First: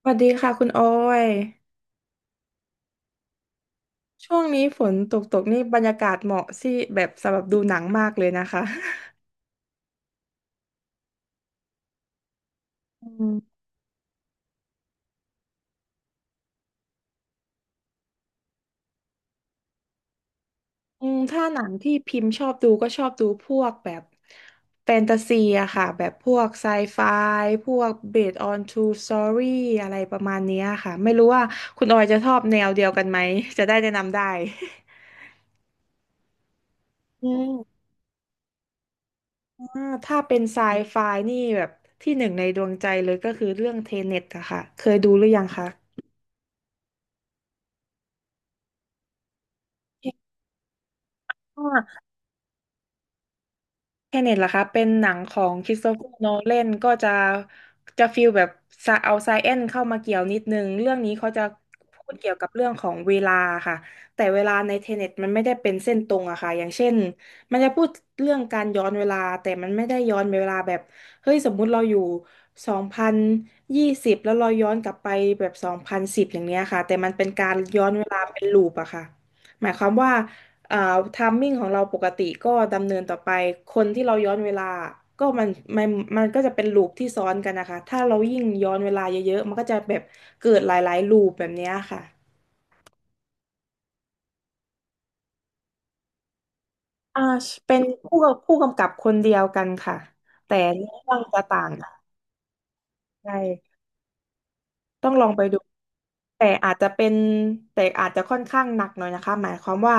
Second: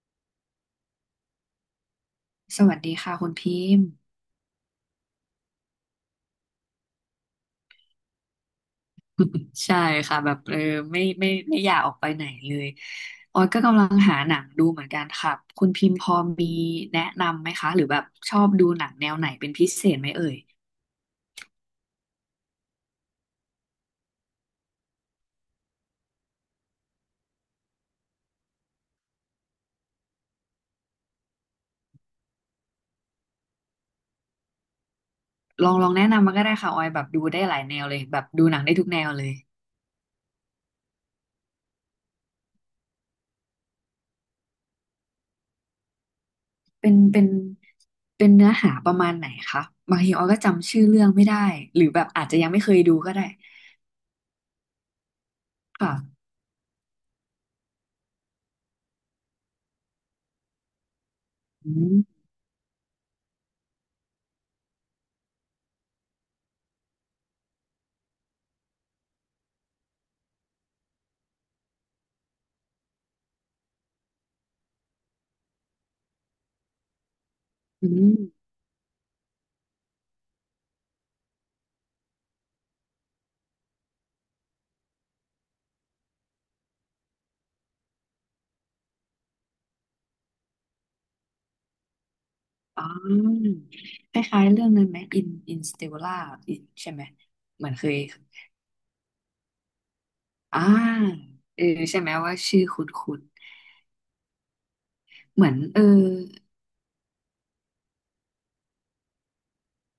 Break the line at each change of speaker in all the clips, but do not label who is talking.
สวัสดีค่ะคุณออย
สวัสดีค่ะคุณพิมพ์
ช่วงนี้ฝนตกตกนี่บรรยากาศเหมาะสิแบบสำหรับดูหนังมากเลยนะคะ
ใช่ค่ะแบบไม่ไม่ไม่อยากออกไปไหนเลย
อื
ออยก็
ม
กำลังหาหนังดูเหมือนกันค่ะคุณพิมพ์พอมีแนะนำไหมคะหรือแบบชอบดูหนังแนวไหนเป็นพิเศษไหมเอ่ย
อืมถ้าหนังที่พิมพ์ชอบดูก็ชอบดูพวกแบบแฟนตาซีอะค่ะแบบพวกไซไฟพวก based on true story อะไรประมาณเนี้ยค่ะไม่รู้ว่าคุณออยจะชอบแนวเดียวกันไหมจะได้แนะนำได้
ลองแนะนำมาก็ได้ค่ะออยแบบดู
อื
ได้หลายแน
ม
วเลยแบบดูหนังได้ทุกแนวเลย
อ่าถ้าเป็นไซไฟนี่แบบที่หนึ่งในดวงใจเลยก็คือเรื่องเทเน็ตอะค่ะเคยดูหรือยังคะ
เป็นเป็นเป็นเนื้อหาประมาณไหนคะบางทีออยก็จำชื่อเรื่องไม่ได้
อ่
หรือแบ
า
บอาจจะยังไม่เคยดูก็ได้
แคเน็ตล่ะคะเป็นหนังของคริสโต
ค่ะ
เฟอร์โนแลนก็จะฟีลแบบซะเอาไซเอนเข้ามาเกี่ยวนิดนึงเรื่องนี้เขาจะ
อื
พู
ม
ดเกี่ยวกับเรื่องของเวลาค่ะแต่เวลาในเทเน็ตมันไม่ได้เป็นเส้นตรงอะค่ะอย่างเช่นมันจะพูดเรื่องการย้อนเวลาแต่มันไม่ได้ย้อนเวลาแบบเฮ้ยสมมุติเราอยู่2020แล้วเราย้อนกลับไปแบบ2010อย่างเนี้ยค่ะแต่มันเป็นการย้อ
อื
นเว
ม
ลาเป็นลูปอะค่ะหมายความว่า อ่าไทามมิ่งของเราปกติก็ดำเนินต่อไป คนที่เราย้อนเวลา ก็มันมันก็จะเป็นลูปที่ซ้อนกันนะคะ ถ้าเรายิ่งย้อนเวลาเยอะๆ มันก็จะแบบเกิดหลายๆลูปแบบเนี้ยค่ะ
อ๋อคล้ายๆเรื่องนั้นไหมอินสเตลล่าอินใช่ไหม
อ่า
เหมือ
เป็
น
น
เคย
ผู้กำกับคนเดียวกันค่ะ แต่
อ่า
เรื่องจะต่า
เออ
งกัน
ใช่ไหมว่าชื่อคุณ
ใช่ ต้องลองไป
เหมือน
ดูแต่อาจจะเป็นแต่อาจจะค่อนข้างหนักหน่อยนะคะหมายความว่า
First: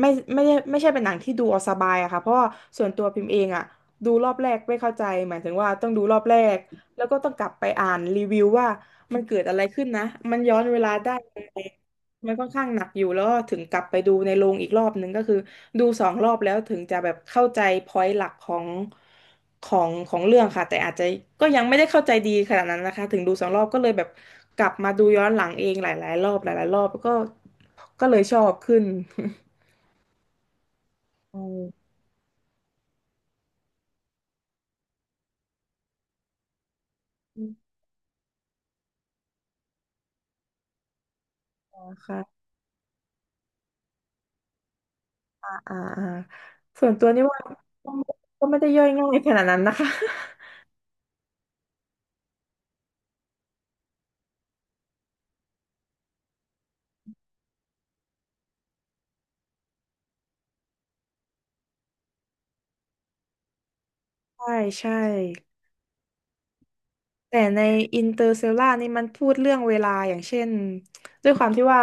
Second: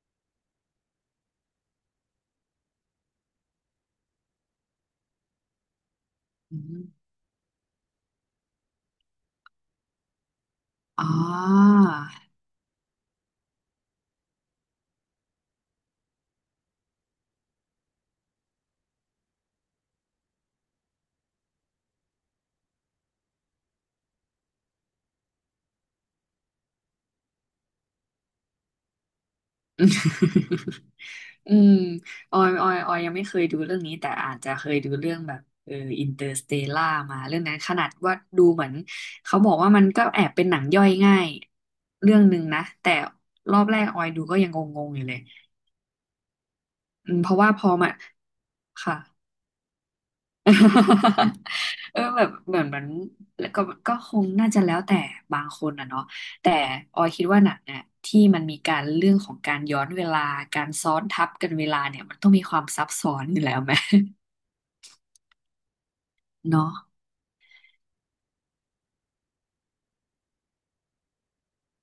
ไม่ไม่ได้ไม่ใช่เป็นหนังที่ดูเอาสบายอะค่ะเพราะว่าส่วนตัวพิมพ์เองอะดูรอบแรกไม่เข้าใจหมายถึงว่าต้องดูรอบแร
อื
กแล้ว
ม
ก็ต้องกลับไปอ่านรีวิวว่ามันเกิดอะไรขึ้นนะมันย้อนเวลา
อ๋อ
ได้ยังไง มันค่อนข้างหนักอยู่แล้วถึงกลับไปดูในโรงอีกรอบหนึงก็คือดูสองรอบแล้วถึงจะแบบเข้าใจพอยต์หลักของเรื่องค่ะแต่อาจจะก็ยังไม่ได้เข้าใจดีขนาดนั้นนะคะถึงดูสองรอบก็เลยแบบกลับมาดูย้อนหลังเองหลายๆรอบหลายๆรอบก็ก็เลยชอบขึ้น อื
อืม
ม
ออยยังไม่เคยดูเรื่องนี้แต่อาจจะเคยดูเรื่องแบบอินเตอร์สเตล่ามาเรื่องนั้นขนาดว่าดูเหมือนเขาบอกว่ามันก็แอบเป็นหนังย่อยง่ายเรื่องหนึ่
ค่ะ
งนะแต่รอบแรกออยดูก็ยังงงๆอยู่เลย
อ่าอ่าอ่าส่วนตัว
อืม
นี่
เพ
ว่า
ราะว่าพอมา
ก็ไม่ได้ย่อย
ค่ะ
ง่ายขนาดนั้นนะคะ
แบบเหมือนมันแล้วก็ก็คงน่าจะแล้วแต่บางคนอ่ะเนาะแต่ออยคิดว่าหนังอ่ะที่มันมีการเรื่องของการย้อนเวลาการซ้อนทับกันเวลาเนี่ยมันต้องมีความซับซ้อนอยู่แล้วไหม
ใช่ใช่
เนาะ
แต่ในอินเตอร์เซลล่านี่มันพูดเรื่องเวลาอย่างเช่นด้วยความที่ว่า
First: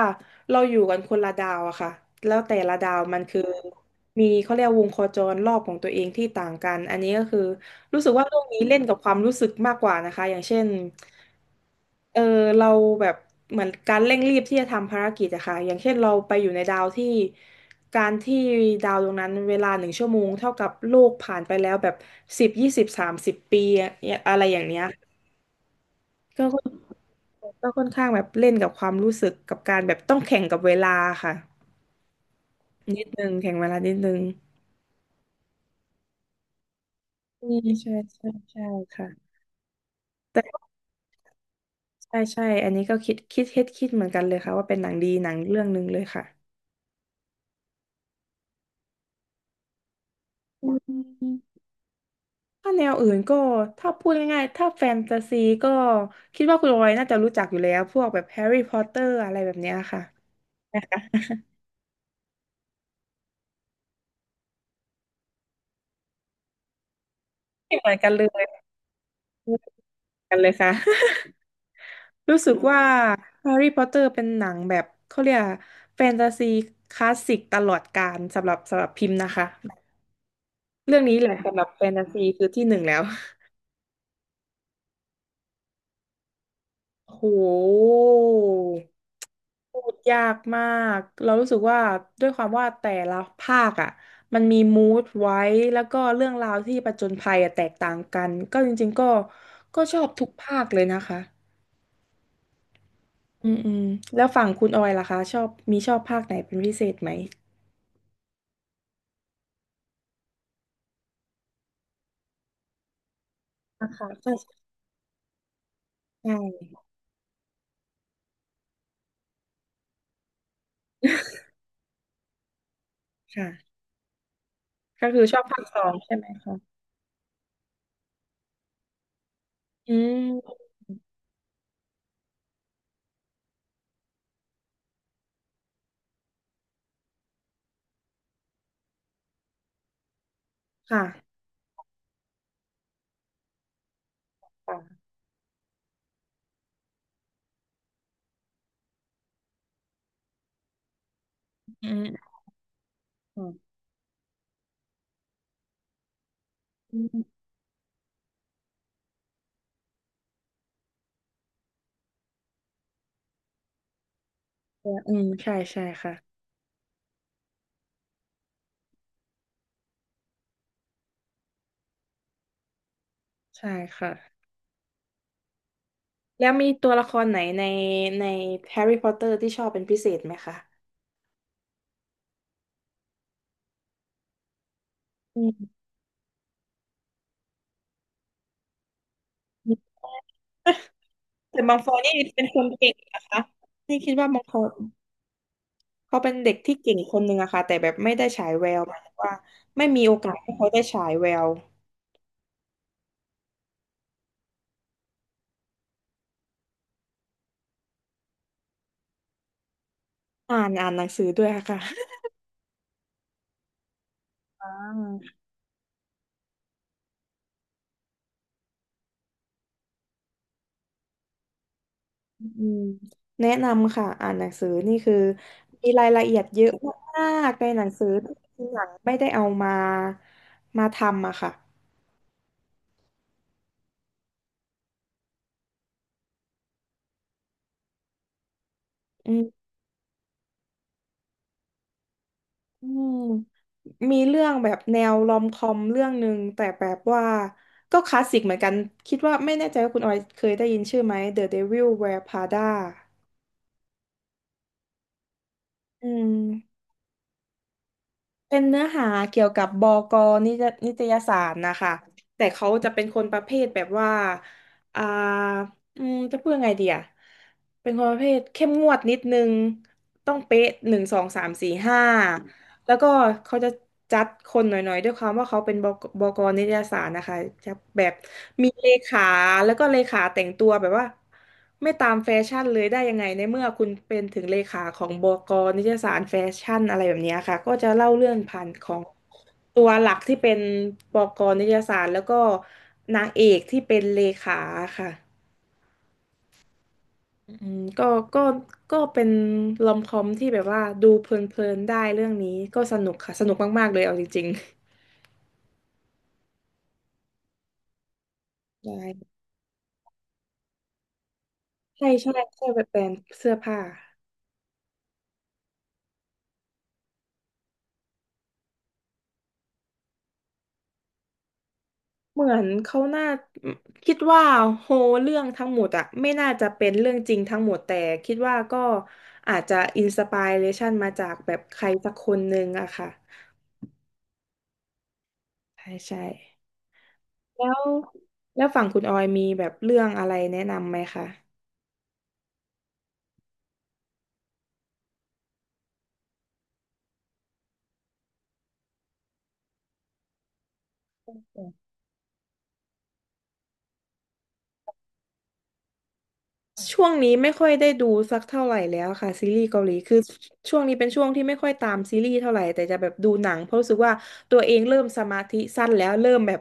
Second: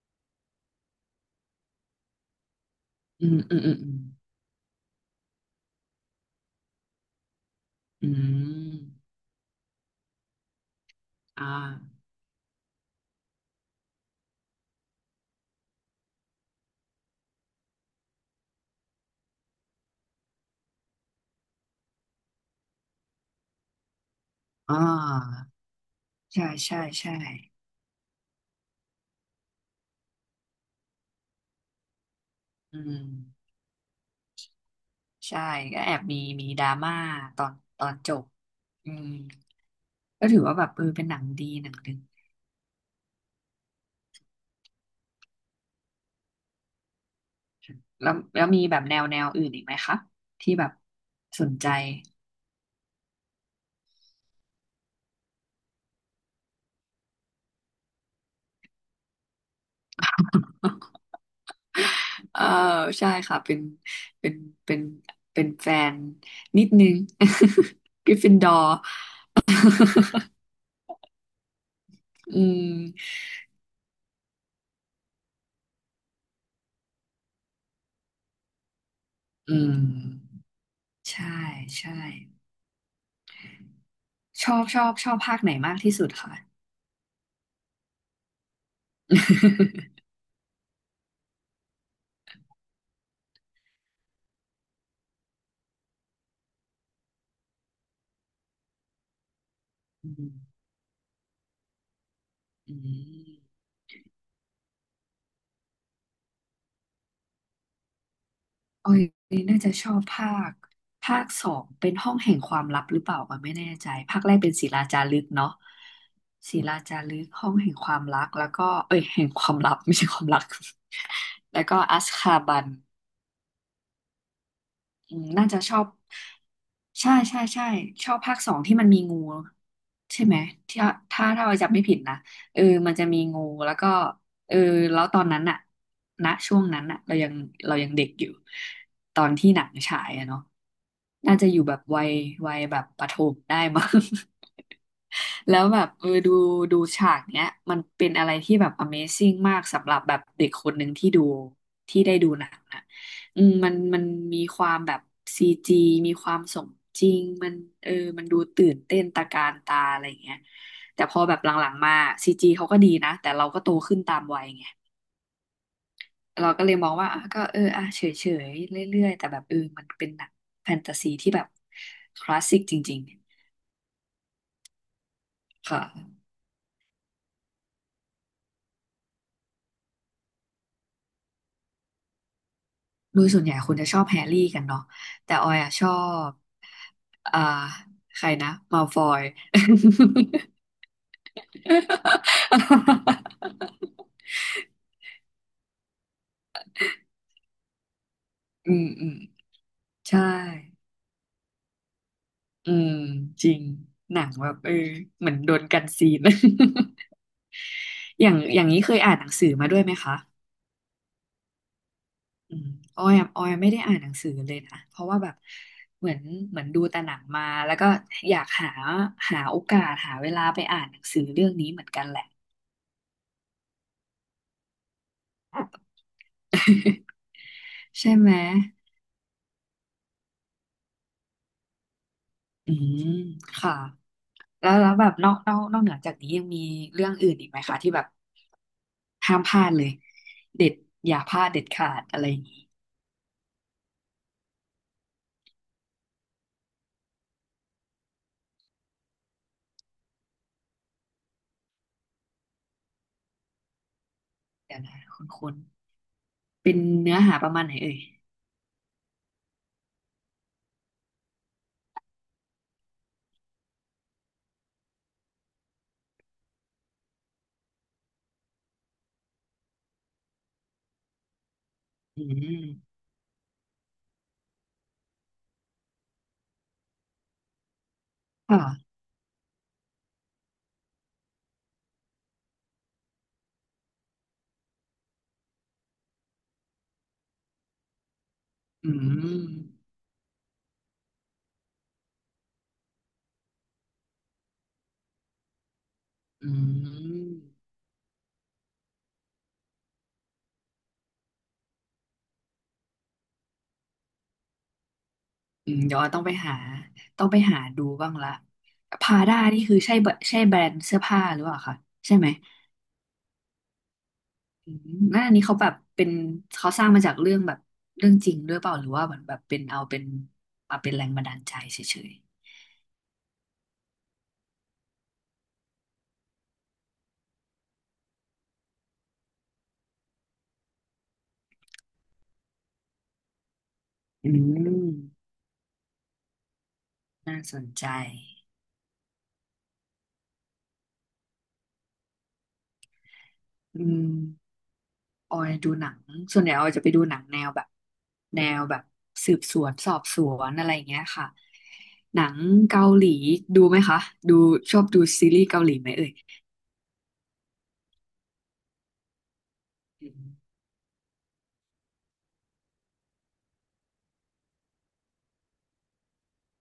เราอยู่กันคนละดาวอะค่ะแล้วแต่ละดาวมัน
อืม
คือ
อืมอืมอืม
มีเขาเรียกวงโคจรรอบของตัวเองที่ต่างกันอันนี้ก็คือรู้
อื
สึกว่าเรื่องนี้เล่นกับค
ม
วามรู้สึกมากกว่านะคะอย่างเช่น
อ่า
เออเราแบบเหมือนการเร่งรีบที่จะทำภารกิจอะค่ะอย่างเช่นเราไปอยู่ในดาวที่การที่ดาวดวงนั้นเวลา1 ชั่วโมงเท่ากับโลกผ่านไปแล้วแบบ10 20 30 ปีอะอะไรอย่างเนี้
อ่า
ย
ใช่
ก็ค่อน
ใช่ใช่
ก็ค่อนข้างแบบเล่นกับความรู้สึกกับการแบบต้องแข่งกับเวลาค่ะ
อืม
นิดนึงแข่งเวลานิดนึง
ใช่ก็แอบมีดราม่าตอ
อื
น
ม
ตอ
ใช่
นจบ
ใช่ใช่
อืม
ค่ะ
ก็ถือว่าแบ
แต่
บเป็นหนังดีหนังหนึ่ง
ใช่ใช่อันนี้ก็คิดเหมือนกันเลยค่ะว่าเป็นหนังดีหนังเรื่องหนึ่งเลยค่ะ
แล้วมีแบบแนวอื่นอีกไหมคะที่แบ
อื
บสน
ม
ใจ
ถ้าแนวอื่นก็ถ้าพูดง่ายๆถ้าแฟนตาซีก็คิดว่าคุณออยน่าจะรู้จักอยู่แล้วพวกแบบแฮร์รี่พอตเตอร์อะไรแบบเนี้ยค่ะ นะคะ
เออใช่ค่ะเป็นเป็นเป็นแฟนนิดนึง
ไม่เหมือน กั
ก
น
ริฟ
เลย
ฟิน
ไม่
ด
เ
อร์
หมือนกันเลยค่ะ
อื
รู้สึก
ม
ว่าแฮร์รี่พอตเตอร์เป็นหนังแบบเขาเรียกแฟนตาซีคลาสสิกตลอดกาลสำหรับพิมพ์นะคะ
อืม
เรื่องนี้แห
ใช่
ละสำหรับแฟ
ใช่
นตาซีคือที่หนึ่งแล้ว
ชอบภาคไหนมากที่สุดคะ
โหพูด ยากมากเรารู้สึกว่าด้วยความว่าแต่ละภาคอ่ะมันมีมูดไว้แล้วก็เรื่องราวที่ผจญภัยอะแตกต่างกันก็จริงๆก็ก็ชอ
อื
บทุกภา
ม
คเลยนะคะ
อื
อืม
ม
อืมแล้วฝั่งคุณออยล่ะคะชอบภาคไหนเป็นพิเศษไหม
ออยน่าจะชอบภาคสองเป็นห้องแห่งความลับหรือเปล่าก็ไม่แน่ใจ
นะคะ
ภาค
ใช่
แรกเป็นศิลาจารึกเนาะ
ใช่
ศิลาจารึกห้องแห่งความรักแล้วก็เอ้ยแห่งความลับไม่ใช่ความรัก แล้วก็อัสคาบัน
ค่ะก็
อื
คื
ม
อชอบ
น่าจะ
ภาค
ช
ส
อ
อ
บ
งใช่ไหมคะ
ใช่ใช่ใช่ชอบภาคสองที่มันมีงู
อื
ใช่ไหม
ม
ที่ถ้าเราจำไม่ผิดนะเออมันจะมีงูแล้วก็ เออแล้วตอนนั้นอะณช่วงนั้นอะเรายังเรายังเด็กอยู่ตอนที่หนังฉายอะเนาะ
ค่ะ
น่าจะอยู่แบบวัยแบบประถมได้มั้ง
ค่ะ
แล้วแบบดูฉากเนี้ยมันเป็นอะไรที่แบบ Amazing มากสำหรับแบบเด็กคนหนึ่งที่ดู
อื
ที่ได้
ม
ดูหนังนะ
อื
อืม
ม
มันมีความแบบซีจีมีความสม
อื
จริง
ม
มันเออมันดูตื่นเต้นตะการตาอะไรอย่างเงี้ย แต่พอแบบหลังๆมาซีจีเขาก็ดีนะแต่เราก็โตขึ้นตามวัยไง
อืมใช่ใช่ค่ะ
เราก็เลยมองว่าอ่ะก็อ่ะเฉยๆเรื่อยๆแต่แบบมันเป็นหนังแฟนตาซีที่แบบคลาสสิกจริง
ใช่ค่ะ
ๆค่ะ
แล้วมีตัวละครไหนในในแฮร์รี่พอตเตอร์ที่ชอบเป็นพิเศษไหมคะ
โดยส่วนใหญ่คนจะชอบแฮร์รี่กันเนาะแต่
อื
ออยอ่ะช
ม
อบอ่าใครนะมัลฟอย
แต่มังฟอยนี่เป็นคนเก่งนะคะ นี่คิดว่ามังฟอยเขาเป็นเด็กที่เก่งคนหนึ่งอะค่ะแต่แบบไม่ได้ฉายแว
อื
ว
ม
หมาย
อื
ถึง
ม
ว่าไม่มีโอ
ใช่
กาสให้เขาได้ฉายแวว
อืมจริงหนังแบบเหมือนโดนกันซีน อย่างนี้เคยอ่านหนังสือมาด้วยไหมคะ
อ่านอ่านหนังสือด้วยอะค่ะ
อืมออยอะออยไม่ได้อ่านหนังสือเลย
อ่
นะ เพราะว่าแบบ
า
เหมือนเหมือนดูแต่หนังมา แล้วก็อยากหาหาโอกาสหาเวลาไปอ่านหนังสือเรื่องนี้เหมือนกันแหละ
อืมแนะนำค่ะอ่านหนังสือนี่คือมีรายละเอียดเยอะมากในหนัง สือ
ใช่
ท
ไหม
ี่หนังไม่ได้เอามาทำอะค่ะ
อืมค่ะแล้วแล้วแบบนอกเหนือจากนี้ยังมีเรื่องอื่นอีกไหมคะที่แบบ
อื
ห้ามพลา
ม
ดเลยเด็ดอย่าพลาดเด็ดขาดอะไรอย่างนี้
อืมมีเรื่องแบบแนวรอมคอมเรื่องหนึ่งแต่แบบว่าก็คลาสสิกเหมือนกันคิดว่าไม่แน่ใจว่าคุณออยเคยได้ยินชื่อไหม The Devil Wears Prada
เดี๋ยวนะคุณ
อืม
เป็นเนื้อหาประมาณไหนเอ่ย
เป็นเนื้อหาเกี่ยวกับบกนิจนิตยสารนะคะแต่เขาจะเป็นคนประเภทแบบว่าอ่าจะพูดยังไงดีอะเป็นคนประเภทเข้มงวดนิดนึงต้องเป๊ะหนึ่งสองสามสี่ห้า
อื
แล้ว
ม
ก็เขาจะจัดคนหน่อยๆด้วยความว่าเขาเป็นบกนิตยสารนะคะจะแบบมีเล
ค่ะ
ขาแล้วก็เลขาแต่งตัวแบบว่าไม่ตามแฟชั่นเลยได้ยังไงในเมื่อคุณเป็นถึงเลขาของบกนิตยสารแฟชั่นอะไรแบบเนี้ยค่ะก็จะเล่าเรื่องผ่านข
อื
อง
ม
ตัวหลักที่เป็นบกนิตยสารแล้วก็นางเอกที่เป็นเลขาค่ะ
อืม
อืมก็ก็ก็เป็นลอมคอมที่แบบว่าดูเพลินๆได้เรื่องนี้ก็สนุกค่ะสนุกมากๆเลยเอาจริง
อืมเดี๋ยวต้องไปหาต้องไปหาดูบ้างละ
ได้
พาด้านี่คือใช่แบรนด์เสื้อผ้าหรือเปล่าคะ
ใช่
ใช่ไหม
ใช่ใช่แบบแบรนด์เสื้อผ้า
อืมนั่นอันนี้เขาแบบเป็นเขาสร้างมาจากเรื่องแบบเรื่องจริงด้วยเปล่าหรือว่าเหมือนแบบเป็นเอาเป็นมาเป็นแรงบันดาลใจเฉย
เหมือนเขาน่าคิดว่าโฮเรื่องทั้งหมดอะไม่น่าจะเป็นเรื่องจริงทั้งหมดแต่คิดว่าก็อาจจะอินสป r เรชันมาจากแบบใครสักคนหนึ่งอะค่ะ
ๆอืม
ใช่ใช่
น่าส
แล้
น
ว
ใจ
ฝั่งคุณออยมีแบบเรื่องอะไรแนะนำไหมคะ
อืม ออยดูหนังส่วนใหญ่ออยจะไปดูหนังแนวแบบแนวแบบสืบสวนสอบสวนอะไรอย่างเงี้ยค่ะหนังเกาหลีดูไหมคะดูชอบดูซีรีส์เกาหลีไหมเอ่ย
ช่วงนี้ไม่ค่อยได้ดูสักเท่าไหร่แล้วค่ะซีรีส์เกาหลี
อ
คื
ม
อช่วงนี้เป็นช่วงที่ไม่ค่อยตามซีรีส์เท่าไหร่แต่จะแบบดูหนังเพราะรู้สึกว่าตัวเองเริ่มสมาธิสั้นแล้วเริ่มแบบ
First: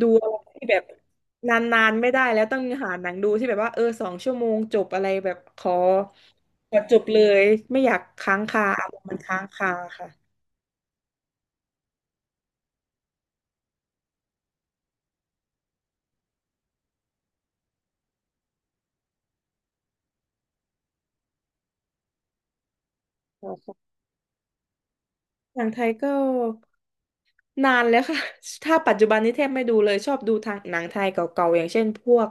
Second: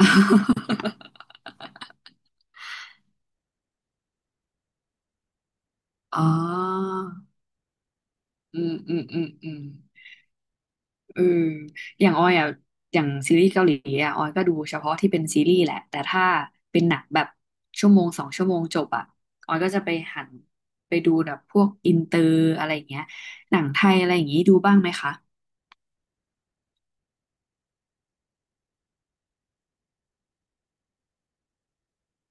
ดูอะไรที่แบบ นานๆไม่ได้แล้วต้องหาหนังดูที่แบบว่าสองชั่วโมงจบอะไรแบบขอ
อ๋
จ
อ
บเลยไม่อยากค้าง
อื
คา
ม
อาร
อื
ม
ม
ณ์มัน
อืม
ค้าง
อืม
คาค่ะ
เอออย่างออยอ่ะอย่างซีรีส์เกาหลีอ่ะออยก็ดูเฉพาะที่เป็นซีรีส์แหละแต่ถ้าเป็นหนังแบบชั่วโมงสองชั่วโมงจบอ่ะออยก็จะไปหันไปดูแบบพวกอินเตอร์อะไรอย่างเงี้ยหนังไทยอะไรอย่างงี้ดูบ้างไหมคะ
หนังไทยก็ นานแล้วค่ะ ถ้าปัจจุบันนี้แทบไม่ดูเลยชอบดูทางหนังไทยเก่าๆอย่างเช่นพวก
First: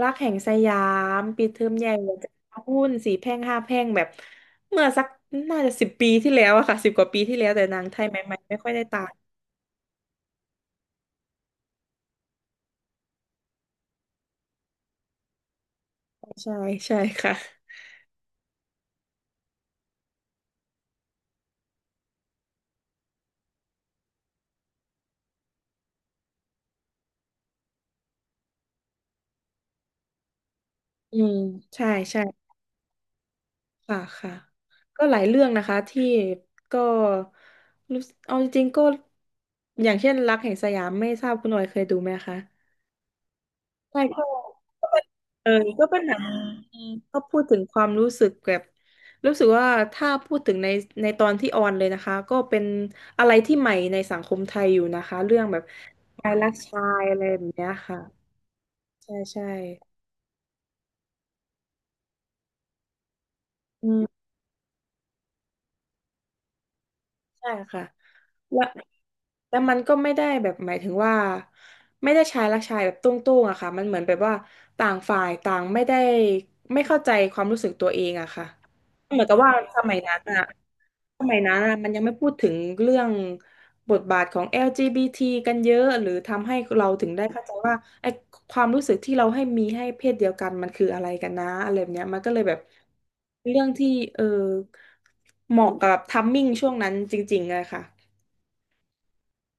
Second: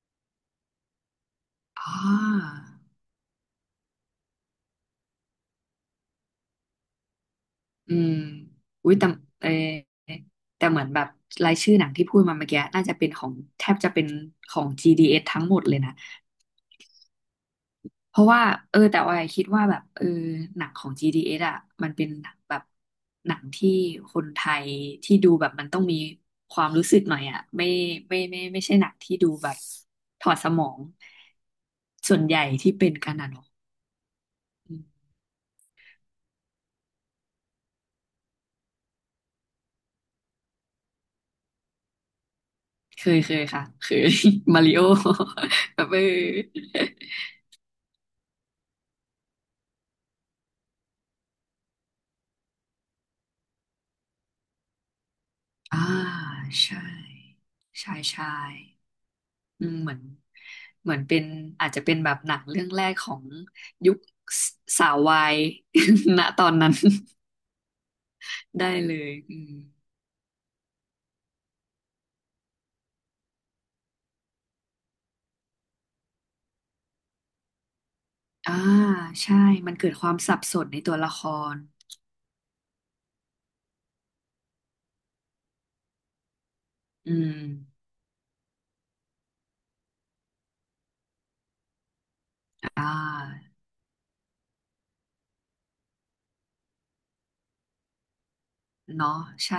รักแห่งสยามปิดเทอมให
อ๋
ญ่หัวใจ
อ
หุ้นสี่แพร่งห้าแพร่งแบบเมื่อสักน่าจะสิบปีที่แล้วอะค่ะสิบกว่าปีที่แล้วแต่หนัง
อื
ไทย
ม
ใหม่ๆไม่ค่อยได้
อุ้ย
ตา
แต่
ม
เออแต่เหมือนแบบรายชื่อหนังที่พูดมาเมื่อกี้น่าจะเป็นของแทบจะเป็นของ GDS ทั้งหมดเลยนะ
ใช่ใช่ค่ะ
เพราะว่าแต่ว่าคิดว่าแบบหนังของ GDS อสอ่ะมันเป็นหนังแบบหนังที่คนไทยที่ดูแบบมันต้องมีความรู้สึกหน่อยอ่ะไม่ใช่หนังที่ดูแบบถอดสมอง
อืมใช่
ส่ว
ใช่
นใหญ่ที่เป็นกันอ่ะเนาะ
ค่ะค่ะ
อืม
ก็หลายเรื่องนะคะที่ก็รู้สึกเอาจริงๆก็อย่างเช่นรักแห่งสยามไม่ทราบคุณหน่อยเคยดูไหมคะ
เคยเคยค่ะเค
ใช่
ย
ก็
มาริโอ
ก็เป็นเออ
แบ
ก็
บ
เป็นหนังก็พูดถึงความรู้สึกแบบรู้สึกว่าถ้าพูดถึงในในตอนที่ออนเลยนะคะก็เป็นอะไรที่ใหม่ในสังคมไทยอยู่นะคะ
อ่า
ชายรัก
ใช่
ชายอะไรแบบเนี้ย
ใช่
ค่ะ
ใช่
ใช่ใช่
อืมเหมือนเป็นอาจจะเป็นแบบหนังเรื่องแรกของ
อื
ยุค
ม
สสาววาย ณตอนนั้น
ใช่ค่ะ และ
ได้เลยอืม
แต่มันก็ไม่ได้แบบหมายถึงว่าไม่ได้ชายรักชายแบบตุ้งๆอะค่ะมันเหมือนแบบว่าต่างฝ่ายต่างไม่ได้ไม่เข้าใจความรู้สึกตัวเองอะค่ะ
อ่า
เหมือนกั
ใช่
บว่า
มัน
ส
เกิด
มัย
ควา
นั้
ม
น
สั
อะ
บสนในตัวละคร
มันยังไม่พูดถึงเรื่องบทบาทของ LGBT กันเยอะหรือทำให้เราถึง
อื
ได้
ม
เข้าใจว่าไอ้ความรู้สึกที่เราให้มีให้เพศเดียวกันมันคืออะไรกันนะอะไรแบบเนี้ยมันก็เลยแบบ
อ่า
เรื่องที่เออเหมาะกับทัมมิ่งช่วงนั้นจริงๆอะค่ะ
เนาะใช่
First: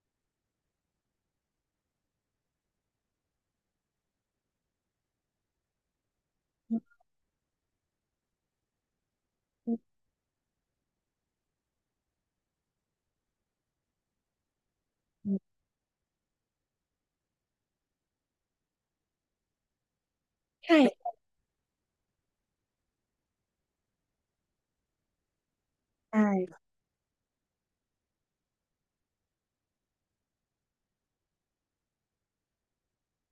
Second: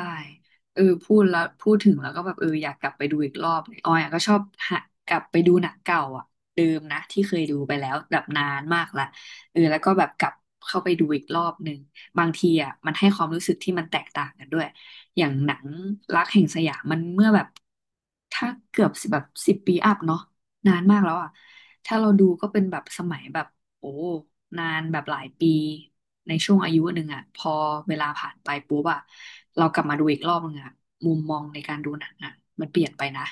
พูดแล้วพูดถึงแล้วก็แบบอยากกลับไปดูอีกรอบเลยออยอะก็ชอบหากลับไปดูหนังเก่าอ่ะเดิมนะที่เคยดูไปแล้วแบบนานมากละแล้วก็แบบกลับเข้าไปดูอีกรอบหนึ่งบางทีอ่ะมันให้ความรู้สึกที่มันแตกต่างกันด้วยอย่างหนังรักแห่งสยามมันเมื่อแบบถ้าเกือบแบบ10 ปีอัพเนาะนานมาก
ใช่
แล้วอ่ะถ้าเราดูก็เป็นแบบสมัยแบบ โอ้นานแบบหลายปี
ใช่
ในช่วงอา
ค่ะ
ยุหนึ่งอ่ะพอเวลาผ่านไปปุ๊บอ่ะเรากลับมาดูอีกรอบนึงอ่ะมุมมองในการดูหนังอ่ะมันเปลี่ยนไปนะ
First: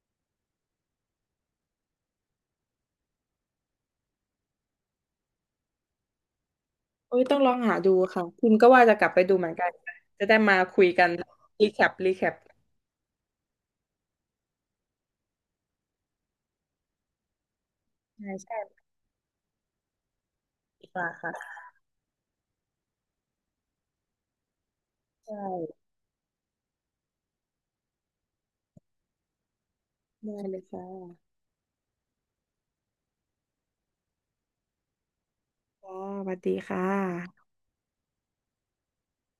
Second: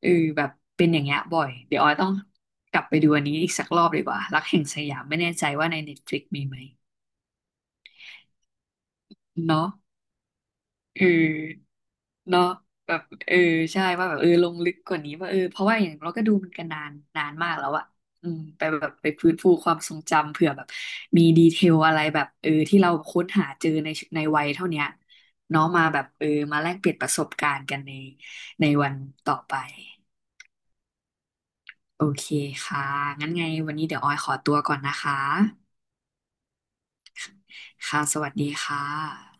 เออแบบเป็นอย่างเงี้ยบ่อยเดี๋ยวออยต้องกลับไปดูอันนี้อีกสักรอบดีกว่ารักแห่งสยามไม่แน่ใจว่าใน Netflix มีไหม
โอ้ยต้องลองหาดูค่ะคุณก็ว่าจะกลับไปดูเหมือน
เนาะ
กันจะได้มาคุย
เอ
กั
อ
นรีแคปรีแคป
เนาะแบบเออใช่ว่าแบบลงลึกกว่านี้ว่าเพราะว่าอย่างเราก็ดูมันกันนานมากแล้วอะอื
ใช่
ม
ใช่
ไปแบบไปฟื้นฟูความทรงจำเผื่อแบบ
ดีกว่า
มีดี
ค่ะ
เทลอะไรแบบที่เราค้นหาเจอในในวัยเท่าเนี้ย
ใช่
เนาะมาแบบมาแลกเปลี่ยนประสบการณ์กันในในวันต่อไป
ได้เลยค่ะ
โอเคค่ะงั้นไงวันนี้เดี๋ยวออยขอตัวก่อนนะคะ
ค่ะสวัสดีค่ะ
ค่ะสวัสดีค่ะ